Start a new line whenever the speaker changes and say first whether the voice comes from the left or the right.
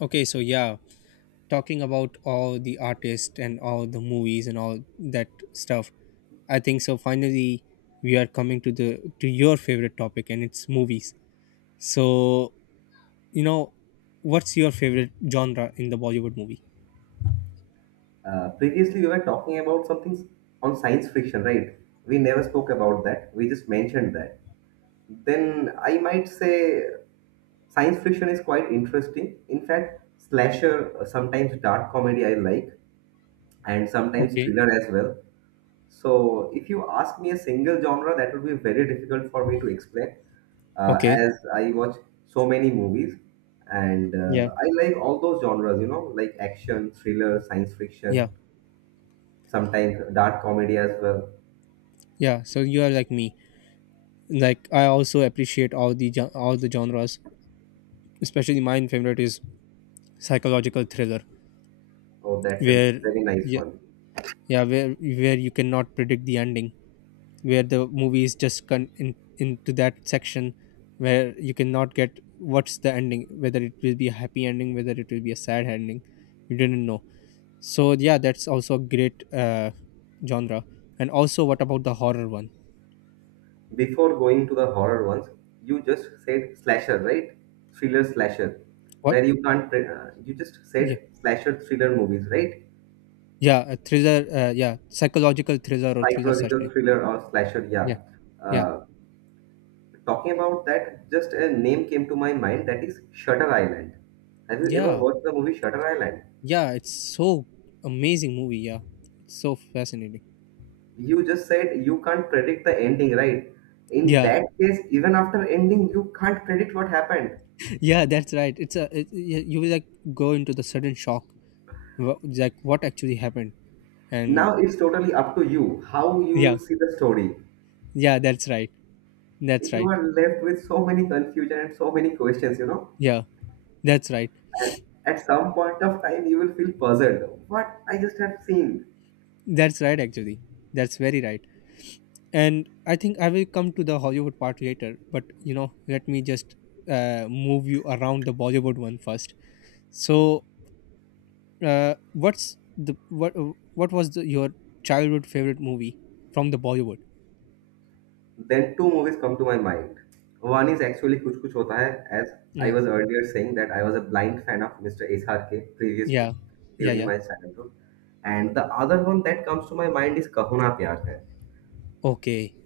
left: Okay, so yeah, talking about all the artists and all the movies and all that stuff, I think so. Finally, we are coming to the to your favorite topic, and it's movies. So you know, what's your favorite genre in the Bollywood movie?
right: Previously, we were talking about something on science fiction, right? We never spoke about that. We just mentioned that. Then I might say science fiction is quite interesting. In fact, slasher, sometimes dark comedy I like, and sometimes
left: Okay,
right: thriller as well. So if you ask me a single genre, that would be very difficult for me to explain,
left: okay,
right: as I watch so many movies, and
left: yeah,
right: I like all those genres. Like action, thriller, science fiction
left: yeah,
right: sometimes dark comedy as well.
left: yeah. So you are like me. Like I also appreciate all the genres. Especially my favorite is psychological thriller,
right: Oh, that's a
left: where,
right: very nice
left: yeah,
right: one.
left: yeah, where you cannot predict the ending, where the movie is just into that section where you cannot get what's the ending, whether it will be a happy ending, whether it will be a sad ending, you didn't know. So yeah, that's also a great genre. And also, what about the horror one?
right: Before going to the horror ones, you just said slasher, right? Thriller slasher,
left: What?
right: where you can't. You just
left: Yeah,
right: said slasher thriller movies, right?
left: yeah, a thriller, yeah, psychological thriller or thriller session.
right: Psychological thriller or slasher, yeah.
left: Yeah, yeah,
right: Uh, Talking about that, just a name came to my mind. That is Shutter Island. Have you ever
left: yeah,
right: watched the movie Shutter Island?
left: yeah, it's so amazing movie. Yeah, it's so fascinating.
right: You just said you can't predict the ending, right? In
left: Yeah,
right: that case, even after ending, you can't predict what happened.
left: yeah, that's right. You will like go into the sudden shock, like what actually happened. And
right: Now it's totally up to you how you
left: yeah,
right: will see the story.
left: yeah, that's right, that's
right: You
left: right,
right: are left with so many confusion and so many questions.
left: yeah, that's right,
right: And at some point of time you will feel puzzled. What I just have seen.
left: that's right, actually, that's very right. And I think I will come to the Hollywood part later, but let me just move you around the Bollywood one first. So what's the what was the, your childhood favorite movie from the Bollywood?
right: Then two movies come to my mind. One is actually Kuch Kuch Hota Hai, as I
left: Yeah,
right: was earlier saying that I was a blind fan of Mr. SRK previously
left: yeah, yeah,
right: during
left: yeah,
right: my childhood. And the other one that comes to my mind is Kahuna Pyar Hai.
left: okay.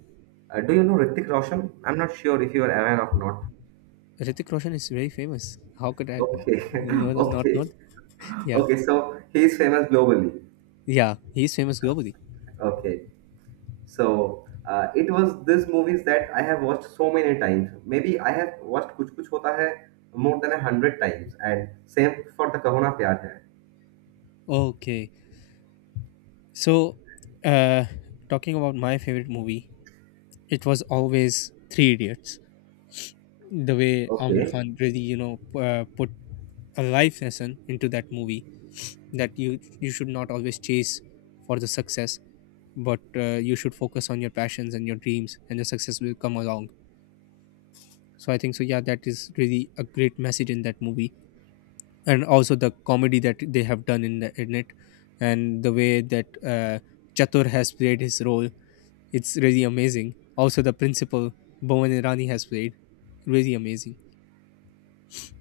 right: Do you know Ritik Roshan? I'm not sure if you are aware of not.
left: Ritik Roshan is very famous. How could I?
right: Okay.
left: No, no, not.
right: Okay.
left: Yeah.
right: Okay, so he's famous globally.
left: Yeah, he's famous globally.
right: Okay, so it was these movies that I have watched so many times. Maybe I have watched Kuch Kuch Hota Hai more than 100 times, and same for the Kahona Pyar Hai.
left: Okay. So, uh, talking about my favorite movie, it was always Three Idiots. The way Amir
right: Okay,
left: Khan really, put a life lesson into that movie, that you should not always chase for the success, but you should focus on your passions and your dreams, and the success will come along. So I think so. Yeah, that is really a great message in that movie. And also the comedy that they have done in it, and the way that Chatur has played his role. It's really amazing. Also, the principal, Bhuvan Irani, has played. Really amazing.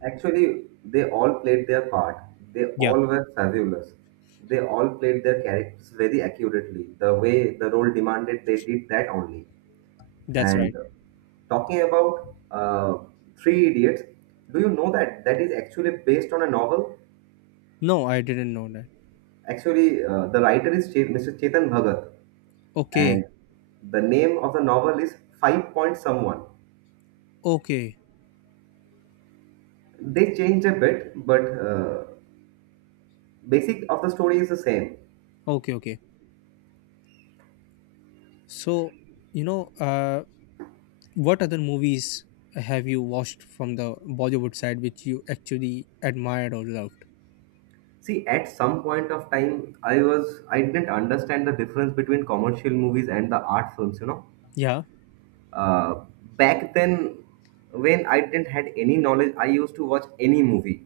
right: actually, they all played their part. They
left: Yeah,
right: all were fabulous. They all played their characters very accurately. The way the role demanded, they did that only.
left: that's right.
right: And talking about Three Idiots, do you know that that is actually based on a novel?
left: No, I didn't know that.
right: Actually, the writer is Mr. Chetan Bhagat,
left: Okay,
right: and the name of the novel is Five Point Someone.
left: okay,
right: They changed a bit, but basic of the story is the same.
left: okay, okay. So, you know, uh, what other movies have you watched from the Bollywood side which you actually admired or loved?
right: See, at some point of time, I didn't understand the difference between commercial movies and the art films.
left: Yeah,
right: Uh, Back then when I didn't had any knowledge I used to watch any movie,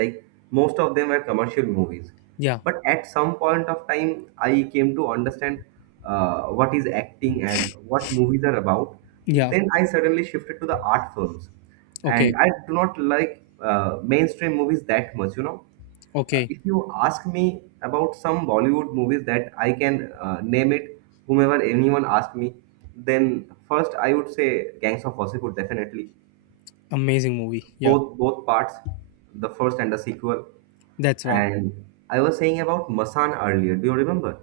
right: like most of them were commercial movies.
left: yeah,
right: But at some point of time I came to understand what is acting and what movies are about.
left: yeah.
right: Then I suddenly shifted to the art films,
left: Okay,
right: and I do not like mainstream movies that much.
left: okay.
right: If you ask me about some Bollywood movies that I can name it, whomever anyone asked me, then first I would say Gangs of Wasseypur definitely.
left: Amazing movie. Yeah,
right: Both parts, the first and the sequel.
left: that's right.
right: And I was saying about Masan earlier. Do you remember?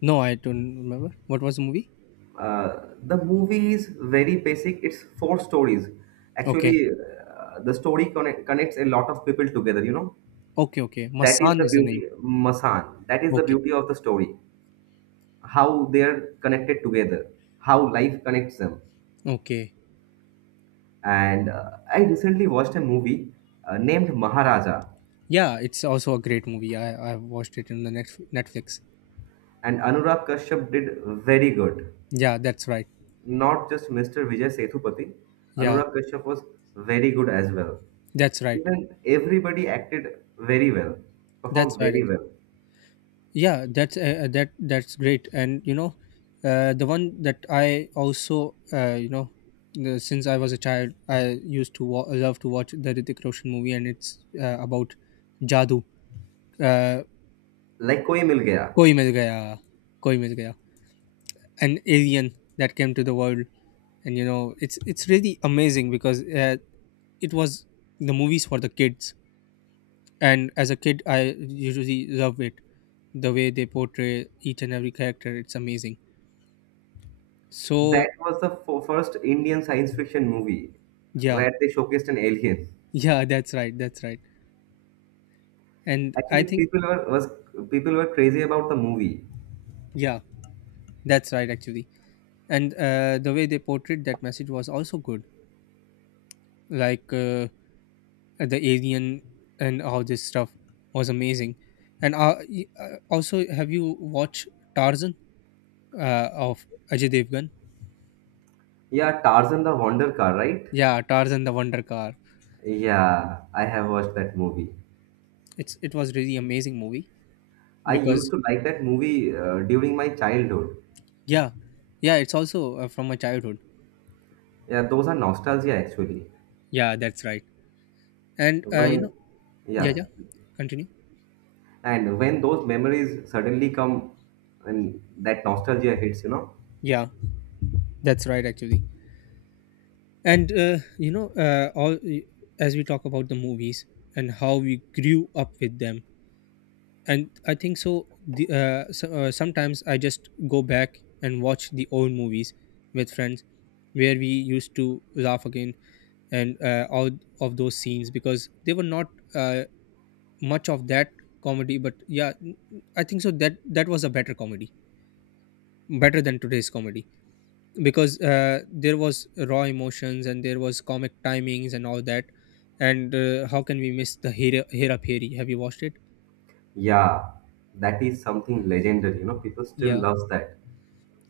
left: No, I don't remember. What was the movie?
right: Uh, the movie is very basic. It's four stories.
left: Okay.
right: Actually, the story connects a lot of people together.
left: Okay, okay.
right: That is
left: Masan
right: the
left: is the name.
right: beauty, Masan. That is the
left: Okay.
right: beauty of the story. How they're connected together, how life connects them.
left: Okay.
right: And I recently watched a movie named Maharaja,
left: Yeah, it's also a great movie. I watched it in the next Netflix.
right: and Anurag Kashyap did very good.
left: Yeah, that's right.
right: Not just Mr. Vijay Sethupathi,
left: Yeah,
right: Anurag Kashyap was very good as well.
left: that's right.
right: Even everybody acted very well,
left: That's
right: performed
left: right,
right: very
left: actually.
right: well.
left: Yeah, that's that's great. And the one that I also, since I was a child, I used to love to watch the Ritik Roshan movie, and it's about Jadoo. Uh,
right: Like Koi Mil Gaya,
left: Koi Mil Gaya. Koi Mil Gaya. An alien that came to the world, and it's really amazing because it was the movies for the kids, and as a kid I usually love it. The way they portray each and every character, it's amazing. So
right: that was the first Indian science fiction movie
left: yeah,
right: where they showcased an alien.
left: yeah, that's right, that's right. And I
right: Actually,
left: think,
right: people were crazy about the movie.
left: yeah, that's right, actually. And the way they portrayed that message was also good, like, the alien and all this stuff was amazing. And also, have you watched Tarzan of Ajay Devgan?
right: Yeah, Tarzan the Wonder Car, right?
left: Yeah, Tarzan the Wonder Car.
right: Yeah, I have watched that movie.
left: It was really amazing movie,
right: I used
left: because
right: to like that movie during my childhood.
left: yeah, yeah, it's also from my childhood.
right: Yeah, those are nostalgia actually.
left: Yeah, that's right. And you
right: When,
left: know, yeah,
right: yeah,
left: yeah, continue.
right: and when those memories suddenly come and that nostalgia hits.
left: Yeah, that's right, actually. And all as we talk about the movies and how we grew up with them, and I think so. Sometimes I just go back and watch the old movies with friends, where we used to laugh again, and all of those scenes, because they were not uh, much of that comedy. But yeah, I think so, that was a better comedy, better than today's comedy, because there was raw emotions and there was comic timings and all that. And how can we miss the Hera Peri? Have you watched it?
right: Yeah, that is something legendary, people still
left: Yeah,
right: loves that.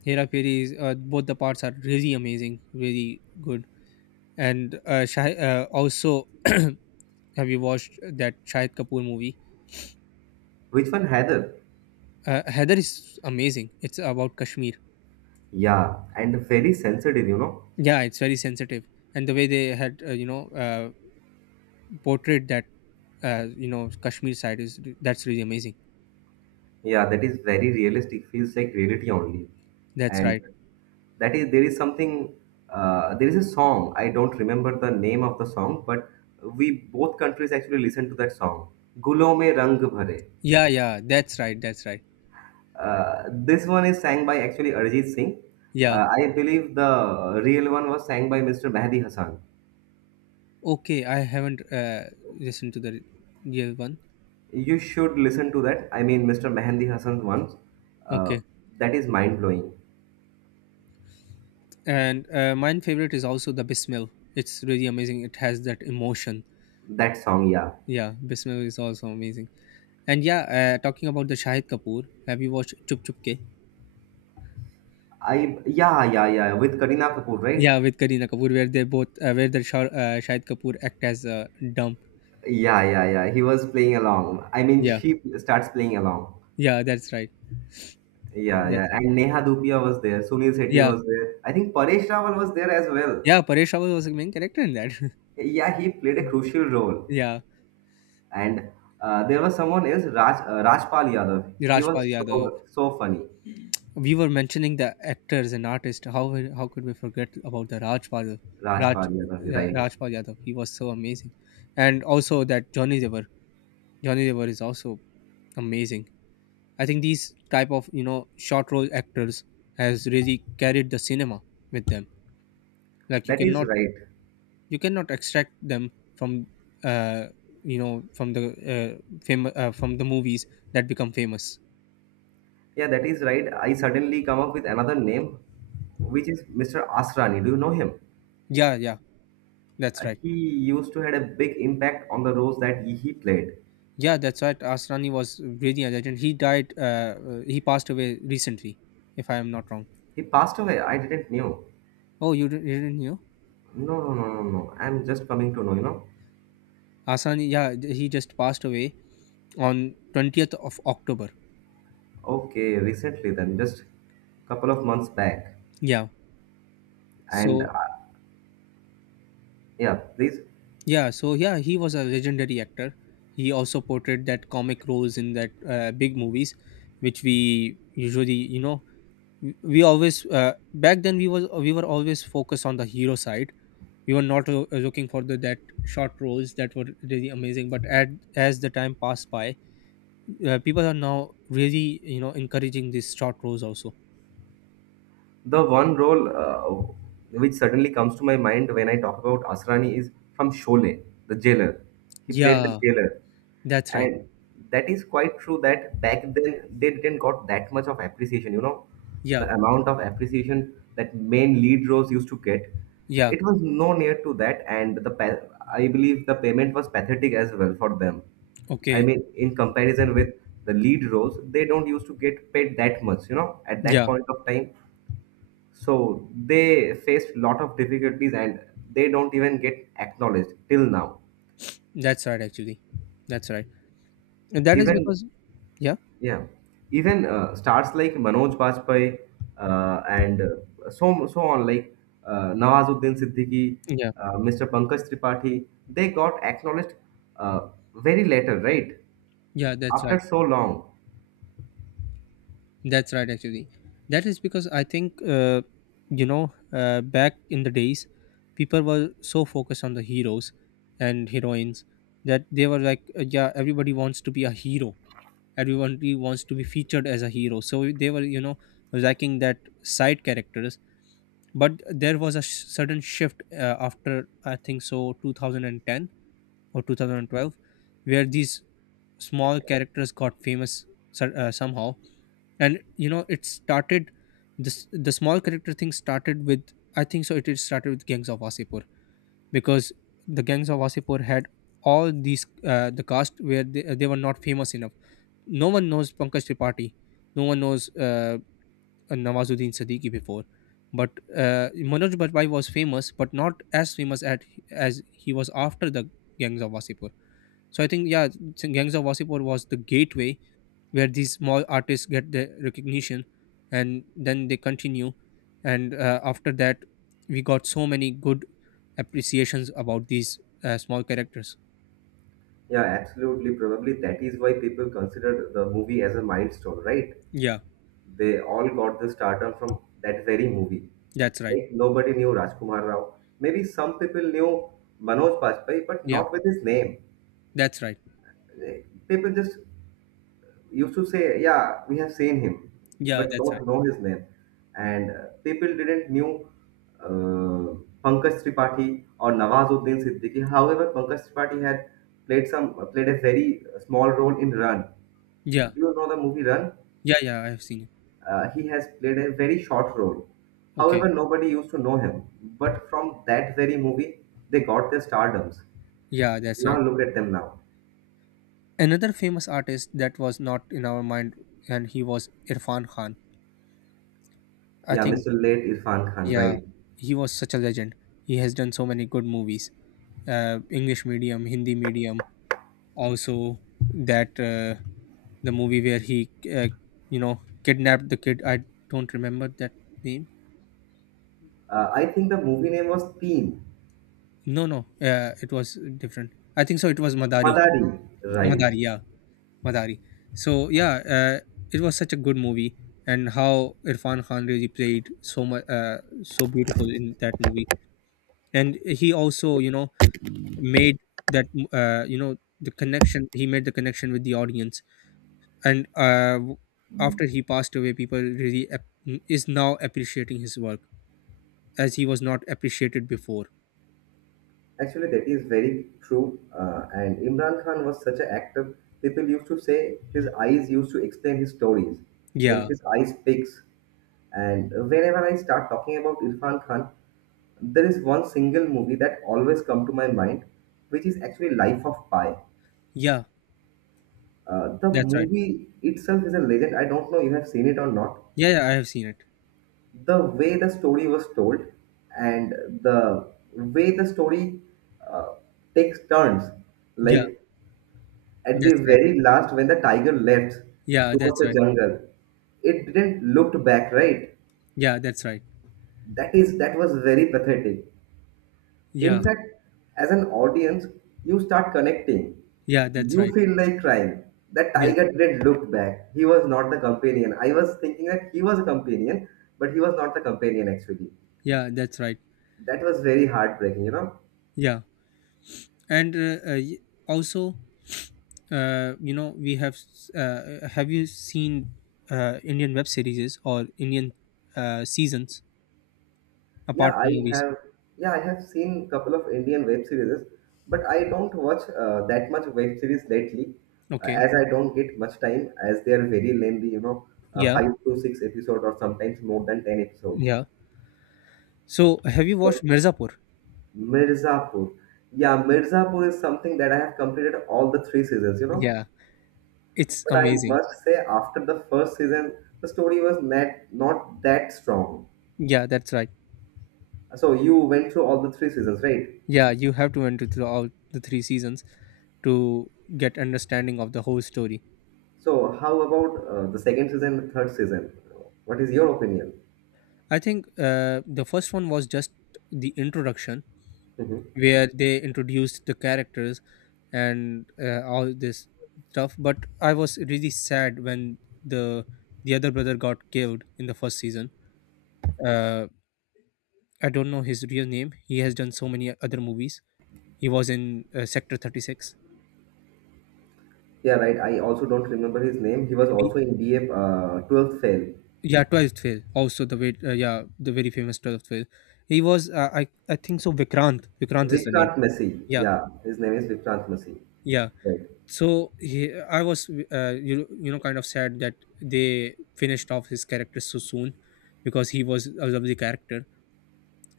left: Hera Peri is, both the parts are really amazing, really good. And also, have you watched that Shahid Kapoor movie?
right: Which one, Heather?
left: Heather is amazing. It's about Kashmir.
right: Yeah, and very sensitive.
left: Yeah, it's very sensitive, and the way they had, portrayed that, Kashmir side, is that's really amazing.
right: Yeah, that is very realistic, feels like reality only.
left: That's
right: And
left: right.
right: that is there is something, there is a song. I don't remember the name of the song, but we both countries actually listen to that song, Gulo Mein Rang Bhare.
left: Yeah, yeah, that's right. That's right.
right: This one is sang by actually Arjit Singh.
left: Yeah.
right: I believe the real one was sang by Mr. Mehdi Hassan.
left: Okay, I haven't listened to the real one.
right: You should listen to that, I mean Mr. Mehdi Hassan's ones. uh,
left: Okay,
right: that is mind blowing,
left: and mine favorite is also the Bismil. It's really amazing. It has that emotion.
right: that song, yeah.
left: Yeah, Bismil is also amazing. And yeah, talking about the Shahid Kapoor, have you watched Chup Chup Ke?
right: I Yeah, yeah, yeah, with Karina Kapoor, right?
left: Yeah, with Kareena Kapoor, where they both, where the Shahid Kapoor act as, dumb.
right: Yeah, yeah, yeah. He was playing along. I mean,
left: Yeah,
right: she starts playing along.
left: yeah, that's right.
right: Yeah,
left: That's
right: yeah.
left: right.
right: And Neha Dupia was there. Sunil Shetty
left: Yeah,
right: was there. I think Paresh Rawal was there as well.
left: yeah. Paresh Rawal was the main character in that.
right: Yeah, he played a crucial role.
left: Yeah,
right: And there was someone else, Rajpal Yadav. He
left: Rajpal
right: was
left: Yadav.
right: so so funny.
left: We were mentioning the actors and artists. How could we forget about the Rajpal, Raj
right: Rajpal Yadav,
left: yeah,
right: right?
left: Rajpal Yadav? He was so amazing, and also that Johnny Dever. Johnny Dever is also amazing. I think these type of, short role actors has really carried the cinema with them. Like, you
right: That is
left: cannot
right: right.
left: you cannot extract them from, uh, from the, from the movies that become famous.
right: Yeah, that is right. I suddenly come up with another name, which is Mr. Asrani. Do you know him?
left: Yeah, yeah, that's right,
right: He used to had a big impact on the roles that he played.
left: yeah, that's right. Asrani was really a legend. He died, he passed away recently, if I am not wrong.
right: He passed away. I didn't knew.
left: Oh, you didn't know.
right: No, no, no, no, no. I'm just coming to know.
left: Asrani, yeah, he just passed away on 20th of October.
right: Okay, recently then, just couple of months back.
left: Yeah,
right: And,
left: so
right: yeah, please.
left: yeah, so yeah, he was a legendary actor. He also portrayed that comic roles in that big movies, which we usually, we always, back then we were always focused on the hero side. We were not looking for the that short roles that were really amazing. But as the time passed by, people are now really, encouraging these short roles also.
right: The one role which suddenly comes to my mind when I talk about Asrani is from Sholay, the jailer. He played the
left: Yeah,
right: jailer.
left: that's right.
right: And that is quite true that back then they didn't got that much of appreciation.
left: Yeah,
right: The amount of appreciation that main lead roles used to get,
left: yeah,
right: it was no near to that, and I believe the payment was pathetic as well for them. I
left: okay,
right: mean, in comparison with the lead roles, they don't used to get paid that much at that
left: yeah,
right: point of time. So they faced lot of difficulties, and they don't even get acknowledged till now,
left: that's right, actually, that's right, and that is
right: even.
left: because yeah,
right: Yeah, even stars like Manoj Bajpayee, and so on, like Nawazuddin Siddiqui,
left: yeah,
right: Mr. Pankaj Tripathi, they got acknowledged uh, very later, right?
left: yeah, that's
right: After
left: right.
right: so long.
left: That's right, actually. That is because I think, back in the days, people were so focused on the heroes and heroines that they were like, yeah, everybody wants to be a hero. Everybody wants to be featured as a hero. So they were, lacking that side characters. But there was a sudden shift, after, I think so, 2010 or 2012, where these small characters got famous somehow. And it started this the small character thing, started with, I think so, it started with Gangs of Wasipur, because the Gangs of Wasipur had all the cast where they were not famous enough. No one knows Pankaj Tripathi, no one knows, Nawazuddin Siddiqui before. But uh, Manoj Barbai was famous, but not as famous as he was after the Gangs of Wasipur. So I think, yeah, Gangs of Wasipur was the gateway where these small artists get the recognition, and then they continue. And after that, we got so many good appreciations about these small characters.
right: Yeah, absolutely. Probably that is why people consider the movie as a milestone, right?
left: Yeah,
right: They all got the stardom from that very movie.
left: that's right,
right: Like nobody knew Rajkumar Rao. Maybe some people knew Manoj Bajpayee, but
left: yeah,
right: not with his name.
left: that's right,
right: Like, people just used to say, yeah, we have seen him,
left: yeah,
right: but
left: that's right,
right: don't know his name. And people didn't knew uh, Pankaj Tripathi or Nawazuddin Siddiqui. However, Pankaj Tripathi had played a very small role in Run.
left: yeah,
right: Do you know the movie Run?
left: yeah, yeah, I have seen it.
right: He has played a very short role.
left: Okay,
right: However, nobody used to know him. But from that very movie, they got their stardoms.
left: yeah, that's
right: Now
left: right.
right: look at them now.
left: Another famous artist that was not in our mind, and he was Irfan Khan, I
right: Yeah,
left: think.
right: Mr. Late Irfan Khan,
left: Yeah,
right: right?
left: he was such a legend. He has done so many good movies, English Medium, Hindi Medium, also that, the movie where he, kidnapped the kid. I don't remember that name.
right: I think the movie name was Teen.
left: No, no, it was different. I think so, it was Madari.
right: Madari, right.
left: Madari, yeah, Madari. So yeah, it was such a good movie, and how Irfan Khan really played so much, so beautiful in that movie. And he also, made that, uh, you know the connection, he made the connection with the audience. And after he passed away, people really, is now appreciating his work, as he was not appreciated before.
right: Actually, that is very true. And Imran Khan was such an actor. People used to say his eyes used to explain his stories, like
left: Yeah,
right: his eyes speaks. And whenever I start talking about Irfan Khan, there is one single movie that always come to my mind, which is actually Life of Pi.
left: yeah,
right: The
left: that's right.
right: movie itself is a legend. I don't know you have seen it or not,
left: Yeah, yeah, I have seen it.
right: the way the story was told and the way the story uh, takes turns,
left: Yeah,
right: like at the
left: that's right,
right: very last when the tiger left
left: yeah,
right: towards
left: that's
right: the
left: right,
right: jungle. It didn't look back, right?
left: yeah, that's right,
right: That was very pathetic. In
left: yeah,
right: fact, as an audience, you start connecting.
left: yeah, that's
right: You
left: right,
right: feel like crying. That
left: yes,
right: tiger didn't look back. He was not the companion. I was thinking that he was a companion, but he was not the companion actually.
left: yeah, that's right.
right: That was very heartbreaking.
left: Yeah, and also, we have, have you seen, Indian web series or Indian, seasons,
right: Yeah,
left: apart from movies?
right: I have seen couple of Indian web series, but I don't watch that much web series lately,
left: Okay,
right: as I don't get much time, as they are very lengthy,
left: yeah,
right: five to six episode or sometimes more than 10 episodes.
left: yeah. So, have you watched
right: So
left: Mirzapur?
right: Mirzapur, yeah, Mirzapur is something that I have completed all the three seasons.
left: Yeah, it's
right: But I
left: amazing.
right: must say, after the first season, the story was not that strong.
left: Yeah, that's right.
right: So you went through all the three seasons, right?
left: Yeah, you have to went through all the three seasons to get understanding of the whole story.
right: So, how about the second season, and the third season? What is your opinion?
left: I think the first one was just the introduction
right: Hmm.
left: where they introduced the characters and all this stuff. But I was really sad when the the other brother got killed in the first season. Uh, I don't know his real name. He has done so many other movies. He was in Sector 36
right: Yeah, right. I also don't remember his name. He was
left: maybe.
right: also in BA 12th fail.
left: Yeah, 12th fail also, the very yeah, the very famous 12th fail, he was I think so, Vikrant is the name.
right: Vikrant Messi.
left: Yeah,
right: Yeah, his name is Vikrant Messi.
left: yeah,
right: Right.
left: so he, I was you, you know kind of sad that they finished off his character so soon because he was a lovely character.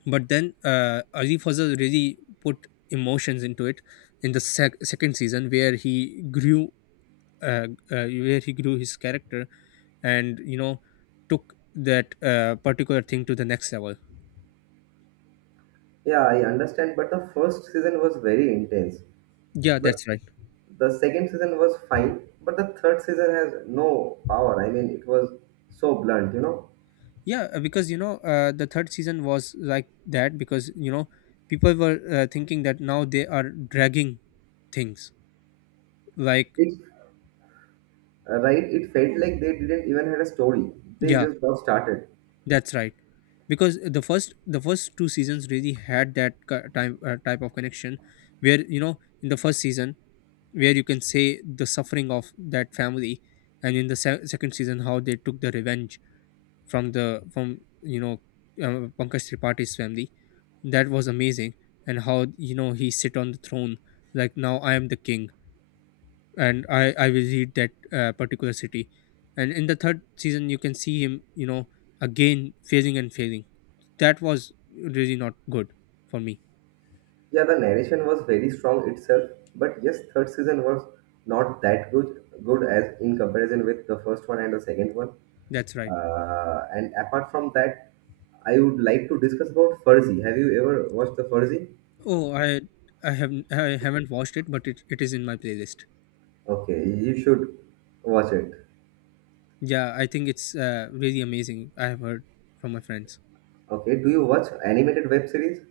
left: But then Arif Fazal really put emotions into it in the second season where he grew, where he grew his character and took that particular thing to the next level.
right: Yeah, I understand. But the first season was very intense.
left: Yeah,
right: But
left: that's right.
right: the second season was fine. But the third season has no power. I mean, it was so blunt, you know?
left: Yeah, because the third season was like that because people were thinking that now they are dragging things. Like,
right: It, right? It felt like they didn't even had a story. They
left: yeah,
right: just got started.
left: that's right. Because the first two seasons really had that time type of connection, where in the first season, where you can say the suffering of that family, and in the second season, how they took the revenge from the from you know, Pankaj Tripaఠi's family. That was amazing. And how he sit on the throne, like, now I am the king and I will lead that particular city. And in the third season you can see him, again failing and failing. That was really not good for me.
right: Yeah, the narration was very strong itself, but yes, third season was not that good as in comparison with the first one and the second one.
left: That's right.
right: And apart from that, I would like to discuss about Furzy. Have you ever watched the Furzy?
left: Oh, I have, I haven't watched it, but it is in my playlist.
right: Okay, you should watch it.
left: Yeah, I think it's really amazing. I have heard from my friends.
right: Okay, do you watch animated web series?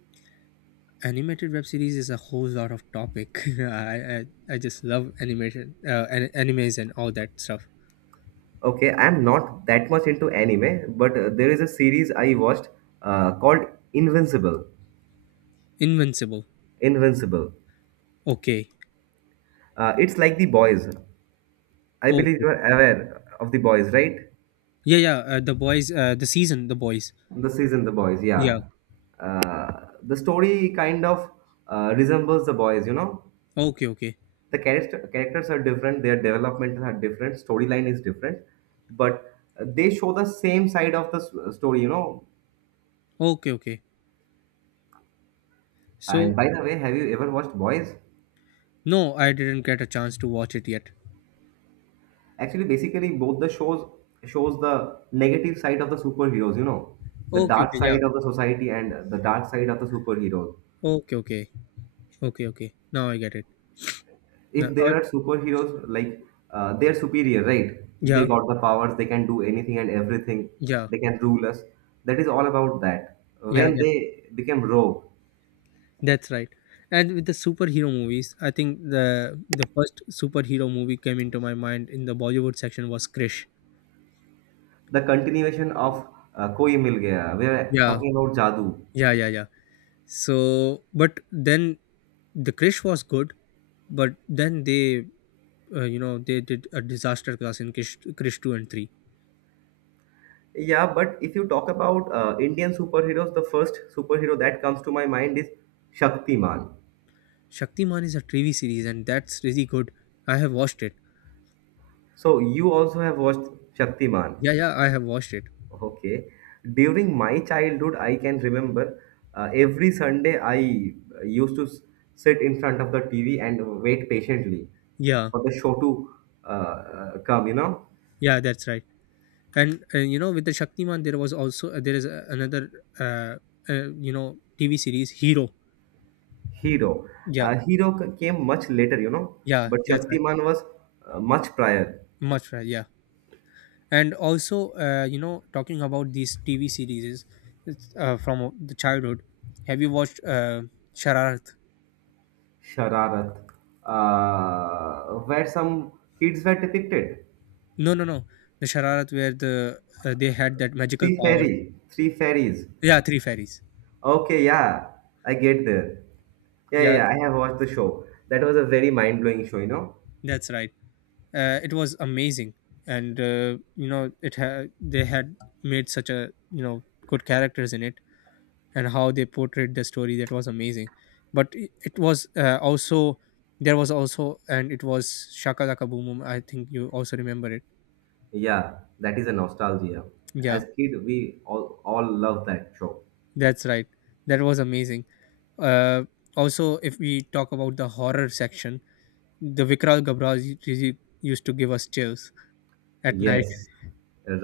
left: Animated web series is a whole lot of topic. I, I I just love animation, animes and all that stuff.
right: Okay, I'm not that much into anime, but there is a series I watched called Invincible.
left: Invincible.
right: Invincible.
left: Okay.
right: It's like The Boys. I believe you
left: Okay,
right: are aware of the boys, right?
left: yeah, yeah, the boys, the boys.
right: The season, the boys,
left: Yeah.
right: yeah. Uh, the story kind of resembles the boys, you know.
left: Okay, okay.
right: The characters are different, their development are different, storyline is different, but they show the same side of the story, you know.
left: Okay, okay.
right: And
left: So
right: by the way, have you ever watched Boys?
left: no, I didn't get a chance to watch it yet.
right: Actually, basically, both the shows the negative side of the superheroes, you know, the
left: Okay,
right: dark
left: okay, yeah.
right: side of the society and the dark side of the superheroes.
left: Okay, okay. Okay, okay, now I get it. Now,
right: If there are superheroes, like they're superior, right, they
left: yeah.
right: got the powers, they can do anything and everything,
left: Yeah,
right: they can rule us. That is all about that
left: yeah.
right: when they became rogue,
left: That's right. And with the superhero movies, I think the first superhero movie came into my mind in the Bollywood section was Krish.
right: the continuation of koi mil gaya. We are
left: Yeah,
right: talking about jadoo.
left: yeah, yeah, yeah. So, but then the Krish was good, but then they, they did a disaster class in Krish, Krish 2 and 3.
right: Yeah, but if you talk about Indian superheroes, the first superhero that comes to my mind is Shaktiman.
left: Shaktiman is a TV series, and that's really good. I have watched it.
right: So you also have watched Shaktiman.
left: Yeah, yeah, I have watched it.
right: Okay. During my childhood, I can remember every Sunday I used to sit in front of the TV and wait patiently
left: Yeah,
right: for the show to come, you know.
left: yeah, that's right. And with the Shaktiman there was also, there is another, uh, TV series Hero.
right: Hero.
left: Yeah,
right: Hero came much later, you know,
left: yeah,
right: but
left: that's right.
right: Shaktiman was much prior.
left: Much right, yeah. And also, talking about these TV series from the childhood, have you watched Shararat?
right: Shararat, where some kids were depicted.
left: No, no, no, the Shararat where the, they had that magical powers.
right: Three fairies.
left: Yeah, three fairies.
right: Okay, yeah, I get there.
left: Yeah,
right: Yeah, I have watched the show. That was a very mind-blowing show, you know?
left: that's right. It was amazing. And they had made such, a good characters in it, and how they portrayed the story, that was amazing. But it was also, there was also, and it was Shaka Laka Boom Boom, I think you also remember it.
right: Yeah, that is a nostalgia.
left: Yeah,
right: As kid, we all love that show.
left: that's right. That was amazing. uh, also if we talk about the horror section, the Vikral Gabraz used to give us chills at night.
right: Yes,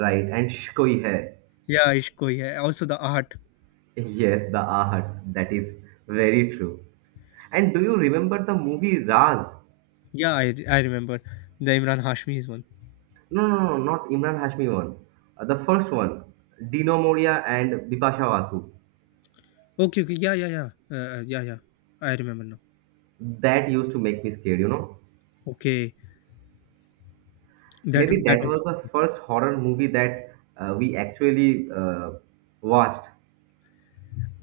right: right. And "Shh, koi hai."
left: Yeah, Ishko, yeah, also the Art.
right: Yes, the Ahat. That is very true. And do you remember the movie Raz?
left: Yeah, I remember the Imran Hashmi's one.
right: No, no, no, not Imran Hashmi one. The first one, Dino Moria and Bipasha Basu.
left: Okay, okay, yeah, yeah, yeah. Yeah, yeah, I remember now.
right: That used to make me scared, you know?
left: Okay, that
right: Maybe
left: that
right: that
left: was
right: was the
left: awesome.
right: first horror movie that we actually watched.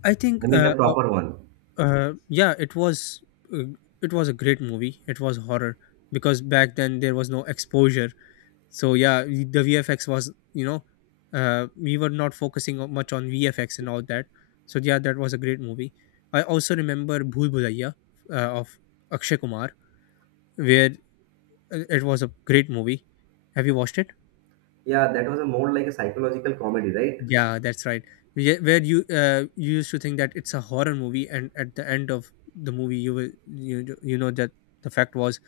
left: I think
right: I mean, the proper one.
left: yeah, uh, it was a great movie. It was horror because back then there was no exposure. So yeah, the VFX was, we were not focusing much on VFX and all that. So yeah, that was a great movie. I also remember Bhul Bhulaiya of Akshay Kumar, where, it was a great movie. Have you watched it?
right: Yeah, that was a more like a psychological comedy, right?
left: Yeah, that's right. Yeah, where you used to think that it's a horror movie, and at the end of the movie you will, you, you know that the fact was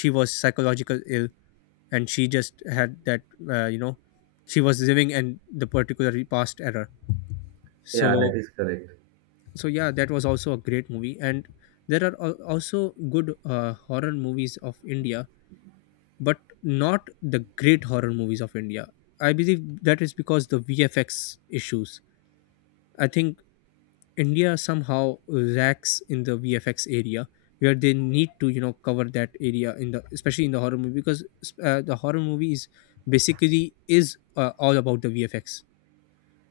left: she was psychological ill, and she just had that, uh, you know she was living in the particular past era. So,
right: Yeah, that is correct.
left: so yeah, that was also a great movie. And there are also good horror movies of India, but not the great horror movies of India. I believe that is because the VFX issues, I think India somehow lacks in the VFX area, where they need to, cover that area, in the, especially in the horror movie, because the horror movie is basically is all about the VFX.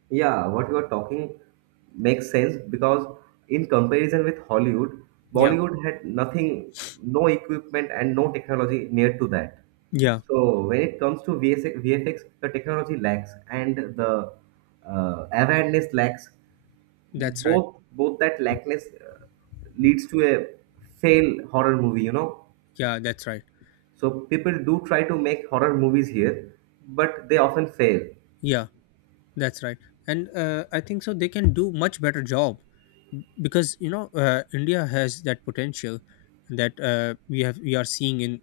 right: Yeah, what you are talking makes sense because in comparison with Hollywood,
left: Yeah,
right: Bollywood had nothing, no equipment and no technology near to that.
left: yeah,
right: So when it comes to VS VFX, the technology lacks and the awareness lacks.
left: that's right.
right: Both that lackness leads to a fail horror movie, you know.
left: Yeah, that's right.
right: So people do try to make horror movies here, but they often fail.
left: Yeah, that's right. And I think so they can do much better job, because India has that potential that we are seeing in,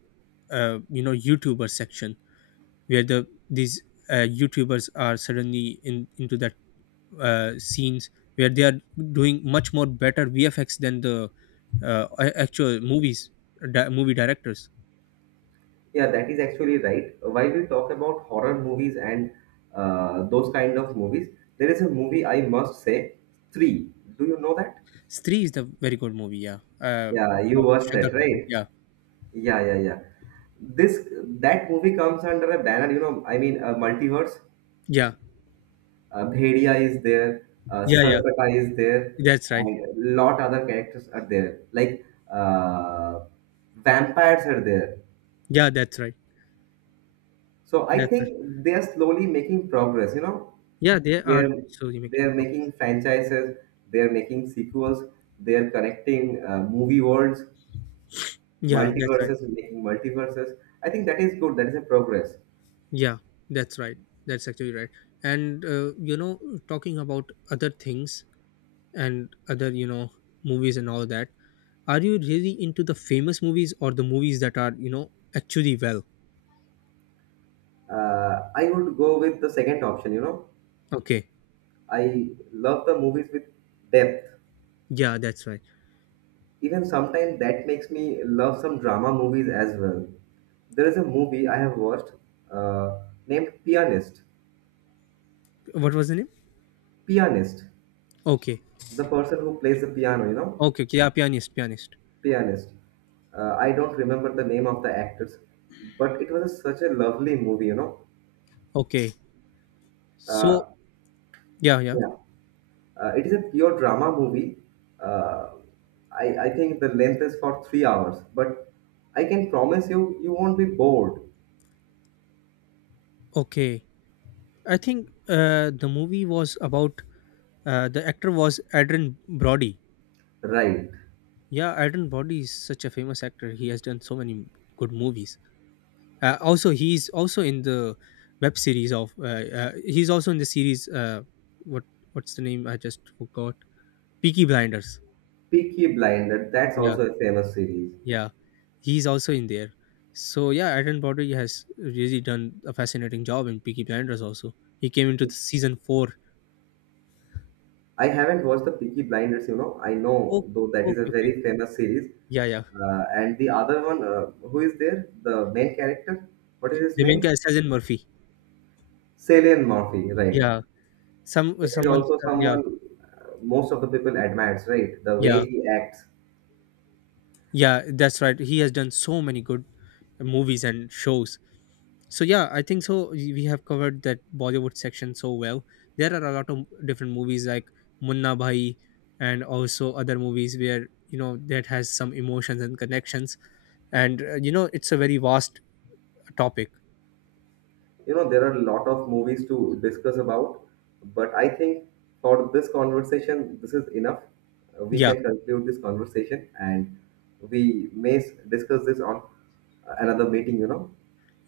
left: YouTuber section, where these YouTubers are suddenly in into that scenes, where they are doing much more better VFX than the actual movies, movie directors.
right: Yeah, that is actually right. While we talk about horror movies and those kind of movies, there is a movie I must say, three. Do you know that?
left: Stree is the very good movie, yeah, uh
right: Yeah, you
left: of
right: watched
left: Shraddha
right: that,
left: Kapoor,
right: right?
left: yeah.
right: Yeah, yeah, yeah, this, that movie comes under a banner, you know, I mean a multiverse.
left: Yeah,
right: Bhedia is there,
left: yeah, yeah,
right: Sarpata is there,
left: that's right.
right: and lot other characters are there. Like uh, vampires are there.
left: Yeah, that's right.
right: So I
left: That's right.
right: think they are slowly making progress. You know,
left: Yeah, they are
right: they're
left: slowly making progress.
right: making franchises, they're making sequels, they're connecting movie worlds,
left: Yeah, that's right.
right: multiverses, making multiverses. I think that is good. That is a progress.
left: Yeah, that's right. That's actually right. And talking about other things, and other, movies and all that, are you really into the famous movies or the movies that are, actually well?
right: I would go with the second option. You know,
left: Okay,
right: I love the movies with depth.
left: yeah, that's right.
right: Even sometimes that makes me love some drama movies as well. There is a movie I have watched uh, named Pianist.
left: What was the name?
right: Pianist,
left: Okay,
right: the person who plays the piano, you know,
left: okay, okay. Yeah, pianist
right: pianist. I don't remember the name of the actors, but it was a, such a lovely movie, you know.
left: Okay. So,
right: Uh,
left: yeah, yeah.
right: yeah, it is a pure drama movie. Uh, I think the length is for 3 hours, but I can promise you, you won't be bored,
left: Okay, I think the movie was about, the actor was Adrian Brody.
right: right?
left: Yeah, Adrian Brody is such a famous actor. He has done so many good movies. Also, he's also in the web series of. He's also in the series. What what's the name? I just forgot. Peaky Blinders.
right: Peaky Blinders, that's
left: Yeah,
right: also a famous series.
left: yeah. He's also in there. So yeah, Adam Brody has really done a fascinating job in Peaky Blinders. Also, he came into the season 4.
right: I haven't watched the Peaky Blinders, you know. I
left: Oh,
right: know, though that is a
left: okay, okay.
right: very famous series.
left: Yeah, yeah.
right: And the other one, who is there? The main character? What is his
left: The main
right: name?
left: character is in Murphy.
right: Cillian Murphy, right.
left: Yeah. Some
right: He is
left: someone's.
right: also
left: Yeah,
right: someone most of the people admires, right? The
left: yeah,
right: way he acts.
left: yeah. That's right. He has done so many good movies and shows. So yeah, I think so. We have covered that Bollywood section so well. There are a lot of different movies like Munna Bhai and also other movies where, that has some emotions and connections. And it's a very vast topic.
right: You know, there are a lot of movies to discuss about, but I think for this conversation, this is enough. We
left: Yeah,
right: can conclude this conversation and we may discuss this on another meeting, you know.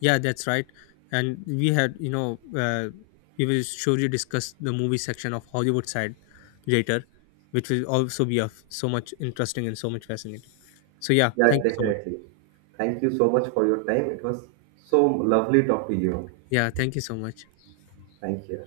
left: yeah, that's right. And we had, we will surely discuss the movie section of Hollywood side later, which will also be of so much interesting and so much fascinating. So yeah,
right: Yeah,
left: thank you so much.
right: definitely. Thank you so much for your time. It was so lovely talking to you.
left: Yeah, thank you so much.
right: Thank you.